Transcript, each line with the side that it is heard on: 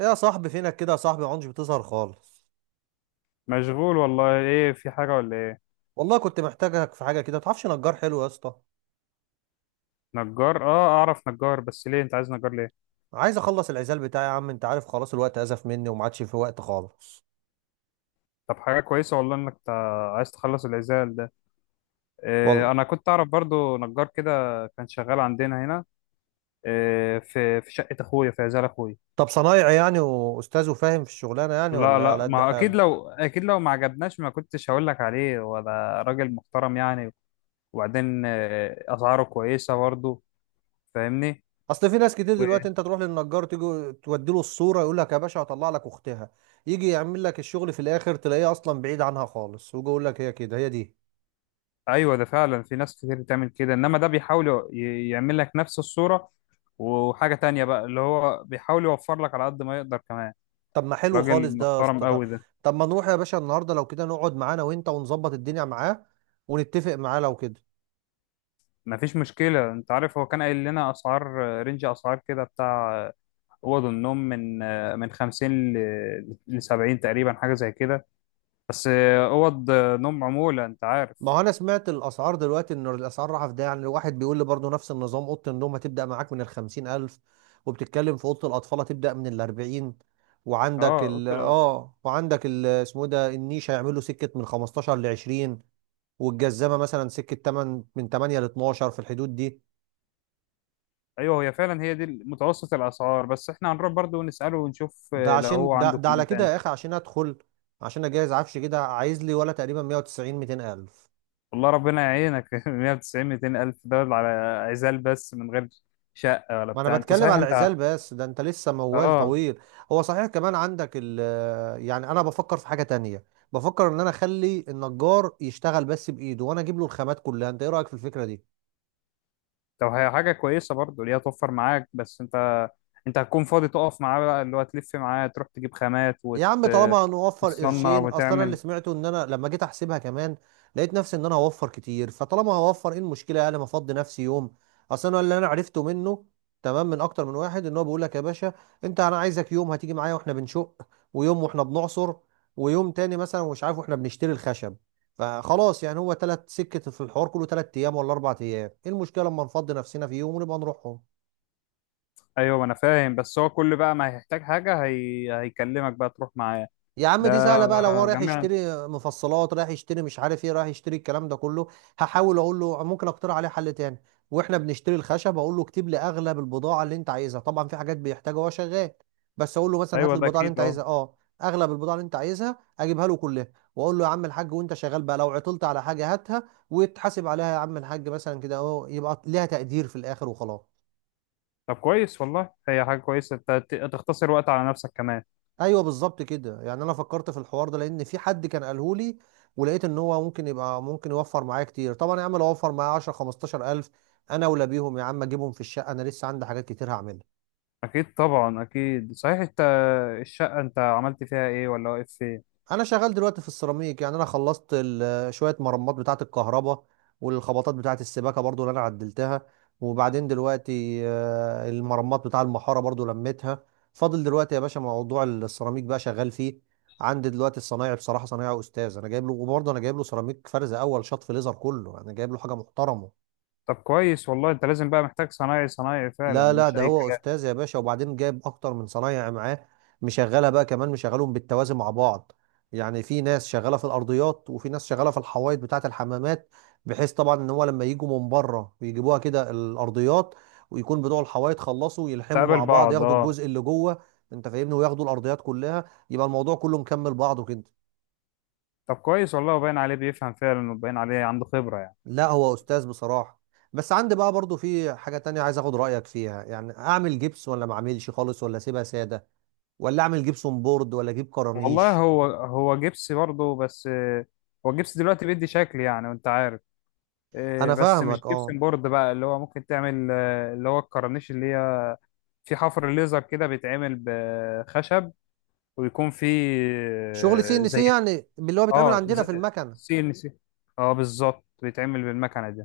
right: إيه يا صاحبي؟ فينك كده يا صاحبي؟ ما عندش بتظهر خالص.
left: مشغول والله، ايه؟ في حاجة ولا ايه؟
right: والله كنت محتاجك في حاجه كده. متعرفش نجار حلو يا اسطى؟
left: نجار؟ اه، اعرف نجار، بس ليه انت عايز نجار؟ ليه؟
right: عايز اخلص العزال بتاعي يا عم. انت عارف، خلاص الوقت ازف مني وما عادش في وقت خالص.
left: طب حاجة كويسة والله انك عايز تخلص العزال ده. إيه،
right: والله.
left: انا كنت اعرف برضو نجار كده، كان شغال عندنا هنا. إيه، في شقة اخويا، في عزال اخويا.
right: طب صنايعي يعني واستاذ وفاهم في الشغلانه يعني،
left: لا
right: ولا على
left: لا،
right: قد
left: ما اكيد
right: حاله؟
left: لو اكيد لو ما عجبناش ما كنتش هقول لك عليه، وده راجل محترم يعني. وبعدين اسعاره كويسة برضو. فاهمني؟
right: اصل في ناس كتير دلوقتي، انت تروح للنجار تيجي تودي له الصوره يقول لك يا باشا هطلع لك اختها. يجي يعمل لك الشغل في الاخر تلاقيه اصلا بعيد عنها خالص، ويجي يقول لك هي كده، هي دي.
left: ايوه، ده فعلا في ناس كتير بتعمل كده، انما ده بيحاول يعمل لك نفس الصورة. وحاجة تانية بقى، اللي هو بيحاول يوفر لك على قد ما يقدر كمان.
right: طب ما حلو خالص
left: راجل
right: ده يا
left: محترم
right: اسطى. طب،
left: قوي ده.
right: طب ما نروح يا باشا النهارده لو كده، نقعد معانا وانت ونظبط الدنيا معاه، ونتفق معاه لو كده.
left: مفيش مشكلة، انت عارف هو كان قايل لنا اسعار، رينج اسعار كده، بتاع اوض النوم، من 50 ل 70 تقريبا، حاجة زي كده. بس اوض نوم عمولة، انت عارف.
right: ما هو انا سمعت الاسعار دلوقتي ان الاسعار رايحه في ده، يعني الواحد بيقول لي برضه نفس النظام، اوضه النوم هتبدا معاك من الخمسين الف. وبتتكلم في اوضه الاطفال، هتبدا من الاربعين.
left: اه، قلت له.
right: وعندك ال اسمه إيه ده، النيش هيعملوا سكه من 15 ل 20. والجزامه مثلا سكه 8 من 8 ل 12، في الحدود دي.
left: ايوه، هي فعلا هي دي متوسط الاسعار، بس احنا هنروح برضو نسأله ونشوف
right: ده
left: لو
right: عشان
left: هو
right: ده,
left: عنده
right: ده
left: كلام
right: على كده
left: تاني.
right: يا اخي، عشان ادخل، عشان اجهز عفش كده، عايز لي ولا تقريبا 190 200 الف.
left: والله ربنا يعينك. 190 200 الف دول على عزال بس، من غير شقه ولا
right: ما انا
left: بتاع؟ انت
right: بتكلم
left: صحيح
right: على
left: انت؟
right: العزال بس، ده انت لسه موال
left: اه.
right: طويل. هو صحيح كمان عندك ال. يعني انا بفكر في حاجة تانية. بفكر ان انا اخلي النجار يشتغل بس بايده، وانا اجيب له الخامات كلها. انت ايه رأيك في الفكرة دي؟
left: طب هي حاجه كويسه برضه، اللي هي توفر معاك، بس انت انت هتكون فاضي تقف معاه بقى؟ اللي هو تلف معاه تروح تجيب خامات
right: يا عم طالما هنوفر
left: وتصنع
right: قرشين، اصل انا اللي
left: وتعمل.
right: سمعته، ان انا لما جيت احسبها كمان لقيت نفسي ان انا هوفر كتير. فطالما هوفر، ايه المشكله يعني؟ ما افضي نفسي يوم. اصل انا اللي انا عرفته منه تمام من اكتر من واحد، ان هو بيقول لك يا باشا: انت، انا عايزك يوم هتيجي معايا واحنا بنشق، ويوم واحنا بنعصر، ويوم تاني مثلا مش عارف واحنا بنشتري الخشب. فخلاص يعني هو 3 سكة في الحوار كله، 3 ايام ولا 4 ايام، ايه المشكله لما نفضي نفسنا في يوم ونبقى نروحهم؟
left: ايوه، ما انا فاهم، بس هو كل بقى ما هيحتاج حاجه هيكلمك بقى تروح معاه.
right: يا عم
left: ده
right: دي سهله بقى، لو هو رايح
left: جميعا.
right: يشتري مفصلات، رايح يشتري مش عارف ايه، رايح يشتري الكلام ده كله. هحاول اقول له ممكن اقترح عليه حل تاني. واحنا بنشتري الخشب اقول له اكتب لي اغلب البضاعه اللي انت عايزها، طبعا في حاجات بيحتاجها وهو شغال، بس اقول له مثلا هات لي
left: ايوه، ده
right: البضاعه اللي
left: اكيد،
right: انت
left: اه.
right: عايزها اه اغلب البضاعه اللي انت عايزها اجيبها له كلها. واقول له يا عم الحاج، وانت شغال بقى لو عطلت على حاجه هاتها وتحاسب عليها يا عم الحاج، مثلا كده اهو، يبقى ليها تقدير في الاخر وخلاص.
left: طب كويس والله، هي حاجه كويسه، انت تختصر وقت على نفسك كمان.
right: ايوه بالظبط كده. يعني انا فكرت في الحوار ده لان في حد كان قاله لي، ولقيت ان هو ممكن يبقى ممكن يوفر معايا كتير. طبعا يا عم لو اوفر معايا 10 15 الف، انا اولى بيهم يا عم، اجيبهم في الشقه، انا لسه عندي حاجات كتير هعملها.
left: اكيد طبعا، اكيد. صحيح انت، الشقه انت عملت فيها ايه؟ ولا واقف فين؟
right: انا شغال دلوقتي في السيراميك. يعني انا خلصت شويه مرمات بتاعه الكهرباء، والخبطات بتاعه السباكه برضو اللي انا عدلتها. وبعدين دلوقتي المرمات بتاع المحاره برضو لميتها. فاضل دلوقتي يا باشا موضوع السيراميك بقى، شغال فيه. عندي دلوقتي الصنايعي بصراحه صنايعي استاذ، انا جايب له، وبرضه انا جايب له سيراميك فرز اول شط في ليزر، كله انا جايب له حاجه محترمه.
left: طب كويس والله، انت لازم بقى محتاج صنايعي، صنايعي فعلا
right: لا لا،
left: مش
right: ده
left: اي
right: هو
left: كلام.
right: استاذ يا باشا، وبعدين جايب اكتر من صنايعي معاه، مشغلها بقى كمان، مشغلهم بالتوازي مع بعض. يعني في ناس شغاله في الارضيات، وفي ناس شغاله في الحوايط بتاعه الحمامات، بحيث طبعا ان هو لما يجوا من بره ويجيبوها كده الارضيات، ويكون بتوع الحوايط خلصوا، يلحموا
left: تقابل
right: مع بعض،
left: بعض،
right: ياخدوا
left: اه.
right: الجزء اللي جوه، انت فاهمني، وياخدوا الارضيات كلها، يبقى الموضوع كله مكمل بعضه كده.
left: طب كويس والله، وباين عليه بيفهم فعلا، وباين عليه عنده خبره يعني.
right: لا، هو استاذ بصراحه. بس عندي بقى برضو في حاجه تانية عايز اخد رايك فيها، يعني اعمل جبس ولا ما اعملش خالص ولا اسيبها ساده؟ ولا اعمل جبسون بورد ولا اجيب
left: والله،
right: كرانيش؟
left: هو هو جبس برضه، بس هو جبس دلوقتي بيدي شكل يعني، وانت عارف.
right: انا
left: بس مش
right: فاهمك، اه.
left: جبسن بورد بقى، اللي هو ممكن تعمل اللي هو الكرنيش اللي هي في حفر ليزر كده، بيتعمل بخشب ويكون فيه.
right: شغل سي ان سي
left: زي.
right: يعني، اللي هو بيتعمل
left: اه،
right: عندنا في المكنه.
left: سي ان سي. اه، بالظبط، بيتعمل بالمكنه دي.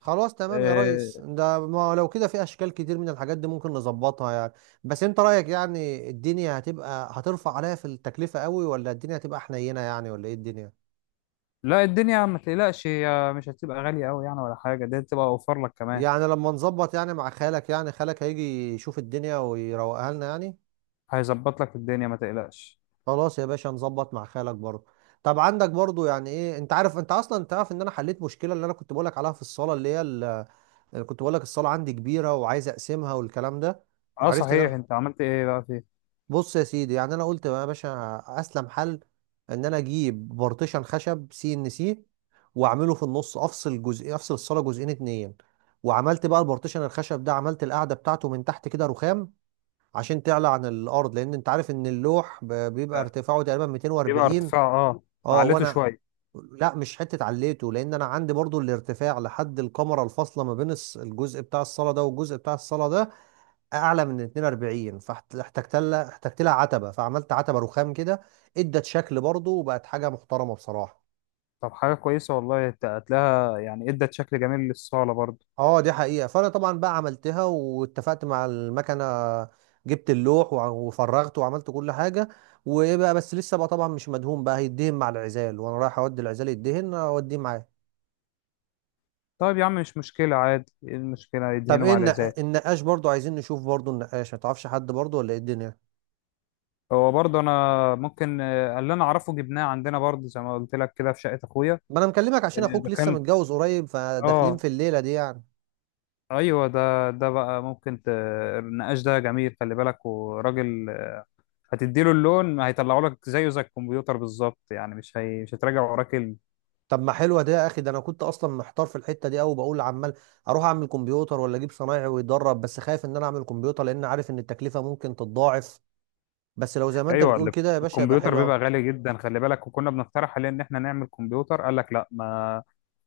right: خلاص تمام يا ريس،
left: آه.
right: ده ما لو كده في اشكال كتير من الحاجات دي ممكن نظبطها يعني. بس انت رايك يعني، الدنيا هتبقى هترفع عليا في التكلفه قوي، ولا الدنيا هتبقى حنينه يعني، ولا ايه الدنيا؟
left: لا، الدنيا ما تقلقش، هي مش هتبقى غاليه قوي يعني ولا حاجه، دي هتبقى اوفر لك كمان.
right: يعني لما نظبط يعني مع خالك، يعني خالك هيجي يشوف الدنيا ويروقها لنا يعني.
left: هيظبط لك الدنيا، ما تقلقش.
right: خلاص يا باشا، نظبط مع خالك برضه. طب عندك برضه، يعني ايه، انت عارف، انت اصلا تعرف ان انا حليت مشكله اللي انا كنت بقولك عليها في الصاله، اللي هي اللي كنت بقولك الصاله عندي كبيره وعايز اقسمها والكلام ده.
left: اه
right: عرفت ان انا،
left: صحيح، انت عملت ايه بقى فيه؟
right: بص يا سيدي، يعني انا قلت يا باشا اسلم حل ان انا اجيب بارتيشن خشب سي ان سي، واعمله في النص، افصل الصاله جزئين اتنين. وعملت بقى البارتيشن الخشب ده، عملت القاعده بتاعته من تحت كده رخام عشان تعلى عن الارض، لان انت عارف ان اللوح بيبقى
left: آه،
right: ارتفاعه تقريبا
left: بيبقى
right: 240.
left: ارتفاع، اه.
right: اه
left: عليته
right: وانا،
left: شويه.
right: لا مش حته عليته، لان انا عندي برضو الارتفاع لحد الكمره الفاصله ما بين الجزء بتاع الصاله ده والجزء بتاع الصاله ده، اعلى من 42. فاحتجت لها، احتجت لها عتبه، فعملت عتبه رخام كده، ادت شكل برضو وبقت حاجه محترمه بصراحه.
left: طب حاجه كويسه والله، هتلاقيها يعني ادت شكل جميل للصاله برضه.
right: اه دي حقيقه. فانا طبعا بقى عملتها واتفقت مع المكنه، جبت اللوح وفرغته وعملت كل حاجه. وايه بقى، بس لسه بقى طبعا مش مدهون بقى، هيدهن مع العزال وانا رايح اودي العزال يدهن، اوديه معايا.
left: طيب يا عم، مش مشكله، عادي، ايه المشكله؟
right: طب
left: يدهنوا
right: ايه
left: على ذلك.
right: النقاش؟ برضو عايزين نشوف برضو النقاش، ما تعرفش حد برضو، ولا ايه الدنيا؟
left: هو برضه انا ممكن، اللي انا اعرفه جبناه عندنا برضه، زي ما قلت لك كده في شقه اخويا.
right: ما انا مكلمك عشان اخوك
left: ده
right: لسه
left: كان،
right: متجوز قريب، فداخلين
left: اه.
right: في الليله دي يعني.
left: ايوه، ده بقى ممكن النقاش ده جميل، خلي بالك، وراجل هتديله اللون هيطلعه لك زيه، زي الكمبيوتر بالظبط يعني، مش مش هتراجع وراه كلمه.
right: طب ما حلوه دي يا اخي. ده انا كنت اصلا محتار في الحته دي قوي، بقول عمال اروح اعمل كمبيوتر ولا اجيب صنايعي ويدرب، بس خايف ان انا اعمل كمبيوتر لان عارف ان التكلفه ممكن تتضاعف. بس لو زي ما انت
left: ايوه،
right: بتقول كده يا باشا يبقى
left: الكمبيوتر
right: حلو
left: بيبقى
right: قوي.
left: غالي جدا، خلي بالك. وكنا بنقترح عليه ان احنا نعمل كمبيوتر، قال لك لا،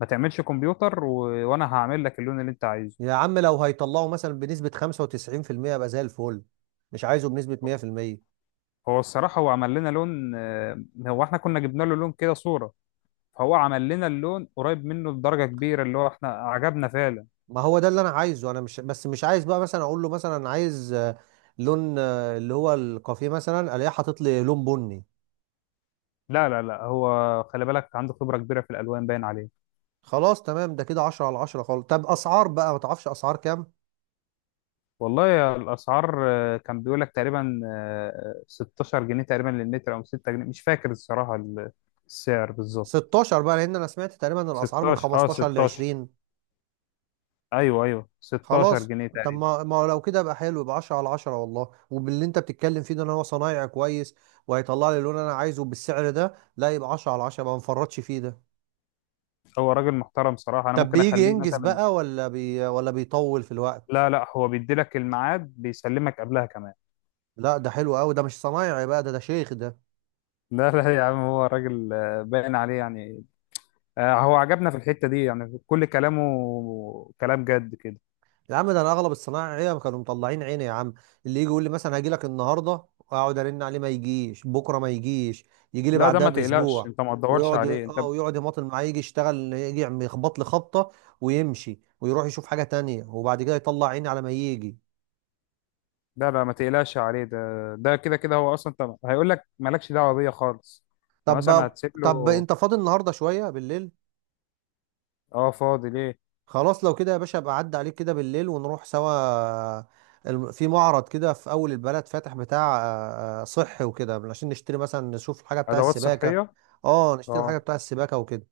left: ما تعملش كمبيوتر وانا هعمل لك اللون اللي انت عايزه.
right: يا عم لو هيطلعوا مثلا بنسبه 95%، يبقى زي الفل. مش عايزه بنسبه 100%.
left: هو الصراحه هو عمل لنا لون، هو احنا كنا جبنا له لون كده، صوره، فهو عمل لنا اللون قريب منه بدرجه كبيره، اللي هو احنا عجبنا فعلا.
right: ما هو ده اللي انا عايزه. انا مش بس مش عايز بقى مثلا اقول له مثلا أنا عايز لون اللي هو الكافيه مثلا، الاقيه حاطط لي لون بني.
left: لا لا لا، هو خلي بالك عنده خبرة كبيرة في الألوان، باين عليه.
right: خلاص تمام، ده كده 10 على 10 خالص. طب اسعار بقى، ما تعرفش اسعار كام؟
left: والله يا، الأسعار كان بيقول لك تقريبا 16 جنيه تقريبا للمتر، أو 6 جنيه، مش فاكر الصراحة، السعر بالظبط.
right: 16 بقى، لان انا سمعت تقريبا ان الاسعار من
left: 16، اه،
right: 15 ل
left: 16.
right: 20.
left: ايوه ايوه، 16
right: خلاص.
left: جنيه
right: طب
left: تقريبا.
right: ما لو كده يبقى حلو، يبقى 10 على 10 والله، وباللي انت بتتكلم فيه ده، ان هو صنايعي كويس وهيطلع لي اللون اللي انا عايزه بالسعر ده، لا يبقى 10 على 10، ما نفرطش فيه ده.
left: هو راجل محترم صراحة، أنا
right: طب
left: ممكن
right: بيجي
left: أخليه
right: ينجز
left: مثلا.
right: بقى ولا بيطول في
left: لا
right: الوقت؟
left: لا، هو بيدي لك الميعاد، بيسلمك قبلها كمان.
right: لا، ده حلو قوي ده، مش صنايعي بقى ده شيخ ده.
left: لا لا يا عم، هو راجل، باين عليه يعني. هو عجبنا في الحتة دي يعني، كل كلامه كلام جد كده.
right: يا عم ده انا اغلب الصنايعيه كانوا مطلعين عيني يا عم، اللي يجي يقول لي مثلا هاجي لك النهارده واقعد ارن عليه ما يجيش، بكره ما يجيش، يجي لي
left: لا، ده
right: بعدها
left: ما تقلقش
right: باسبوع،
left: انت، ما تدورش
right: ويقعد
left: عليه انت.
right: اه ويقعد يماطل معايا، يجي يشتغل يجي يخبط لي خبطه ويمشي ويروح يشوف حاجه تانية، وبعد كده يطلع عيني على ما يجي.
left: لا لا، ما تقلقش عليه ده، ده كده كده هو اصلا، انت هيقول لك مالكش دعوه بيا خالص، انت مثلا
right: طب
left: هتسيب
right: طب
left: له.
right: انت فاضي النهارده شويه بالليل؟
left: اه، فاضي، ليه؟
right: خلاص لو كده يا باشا ابقى عدى عليك كده بالليل ونروح سوا. في معرض كده في اول البلد فاتح بتاع صحي وكده، عشان نشتري مثلا، نشوف الحاجه بتاع
left: ادوات
right: السباكه.
left: صحيه.
right: اه نشتري الحاجه
left: اه.
right: بتاع السباكه وكده،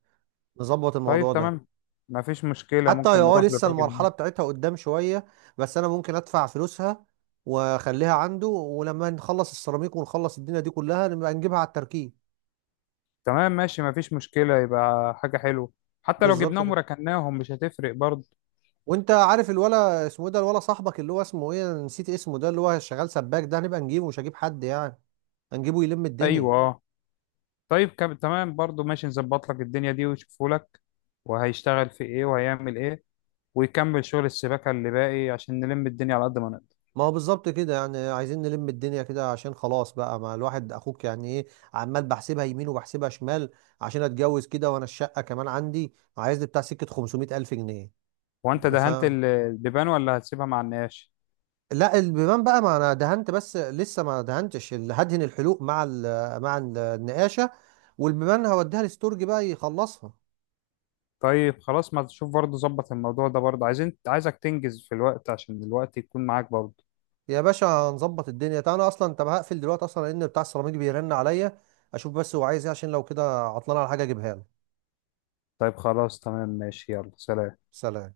right: نظبط
left: طيب
right: الموضوع ده.
left: تمام، ما فيش مشكله،
right: حتى هي
left: ممكن
right: اه
left: نروح
right: لسه
left: للراجل
right: المرحله
left: هناك.
right: بتاعتها قدام شويه، بس انا ممكن ادفع فلوسها واخليها عنده، ولما نخلص السيراميك ونخلص الدنيا دي كلها نبقى نجيبها على التركيب.
left: تمام ماشي، ما فيش مشكله، يبقى حاجه حلوه، حتى لو
right: بالظبط
left: جبناهم
right: كده.
left: وركناهم مش هتفرق برضه.
right: وانت عارف الولا اسمه ايه ده، الولا صاحبك اللي هو اسمه ايه، انا نسيت اسمه ده، اللي هو شغال سباك ده هنبقى نجيبه، مش هجيب حد يعني، هنجيبه يلم الدنيا.
left: ايوه، اه. طيب تمام برضه، ماشي. نظبط لك الدنيا دي ويشوفوا لك وهيشتغل في ايه وهيعمل ايه، ويكمل شغل السباكه اللي باقي عشان نلم الدنيا على قد ما نقدر.
right: ما هو بالظبط كده، يعني عايزين نلم الدنيا كده عشان خلاص بقى، ما الواحد اخوك يعني ايه، عمال بحسبها يمين وبحسبها شمال عشان اتجوز كده. وانا الشقة كمان عندي عايز لي بتاع سكة 500 الف جنيه.
left: هو انت
right: ف
left: دهنت البيبان ولا هتسيبها مع النقاش؟
right: لا البيبان بقى، ما انا دهنت بس لسه ما دهنتش هدهن الحلوق مع النقاشة. والبيبان هوديها الاستورج بقى يخلصها.
left: طيب خلاص، ما تشوف برضه، ظبط الموضوع ده برضه، عايزين، عايزك تنجز في الوقت عشان الوقت يكون معاك برضه.
right: يا باشا هنظبط الدنيا، تعالى انا اصلا. طب هقفل دلوقتي اصلا لان بتاع السيراميك بيرن عليا، اشوف بس هو عايز ايه عشان لو كده عطلان على حاجه اجيبها له.
left: طيب خلاص، تمام، ماشي، يلا سلام.
right: سلام.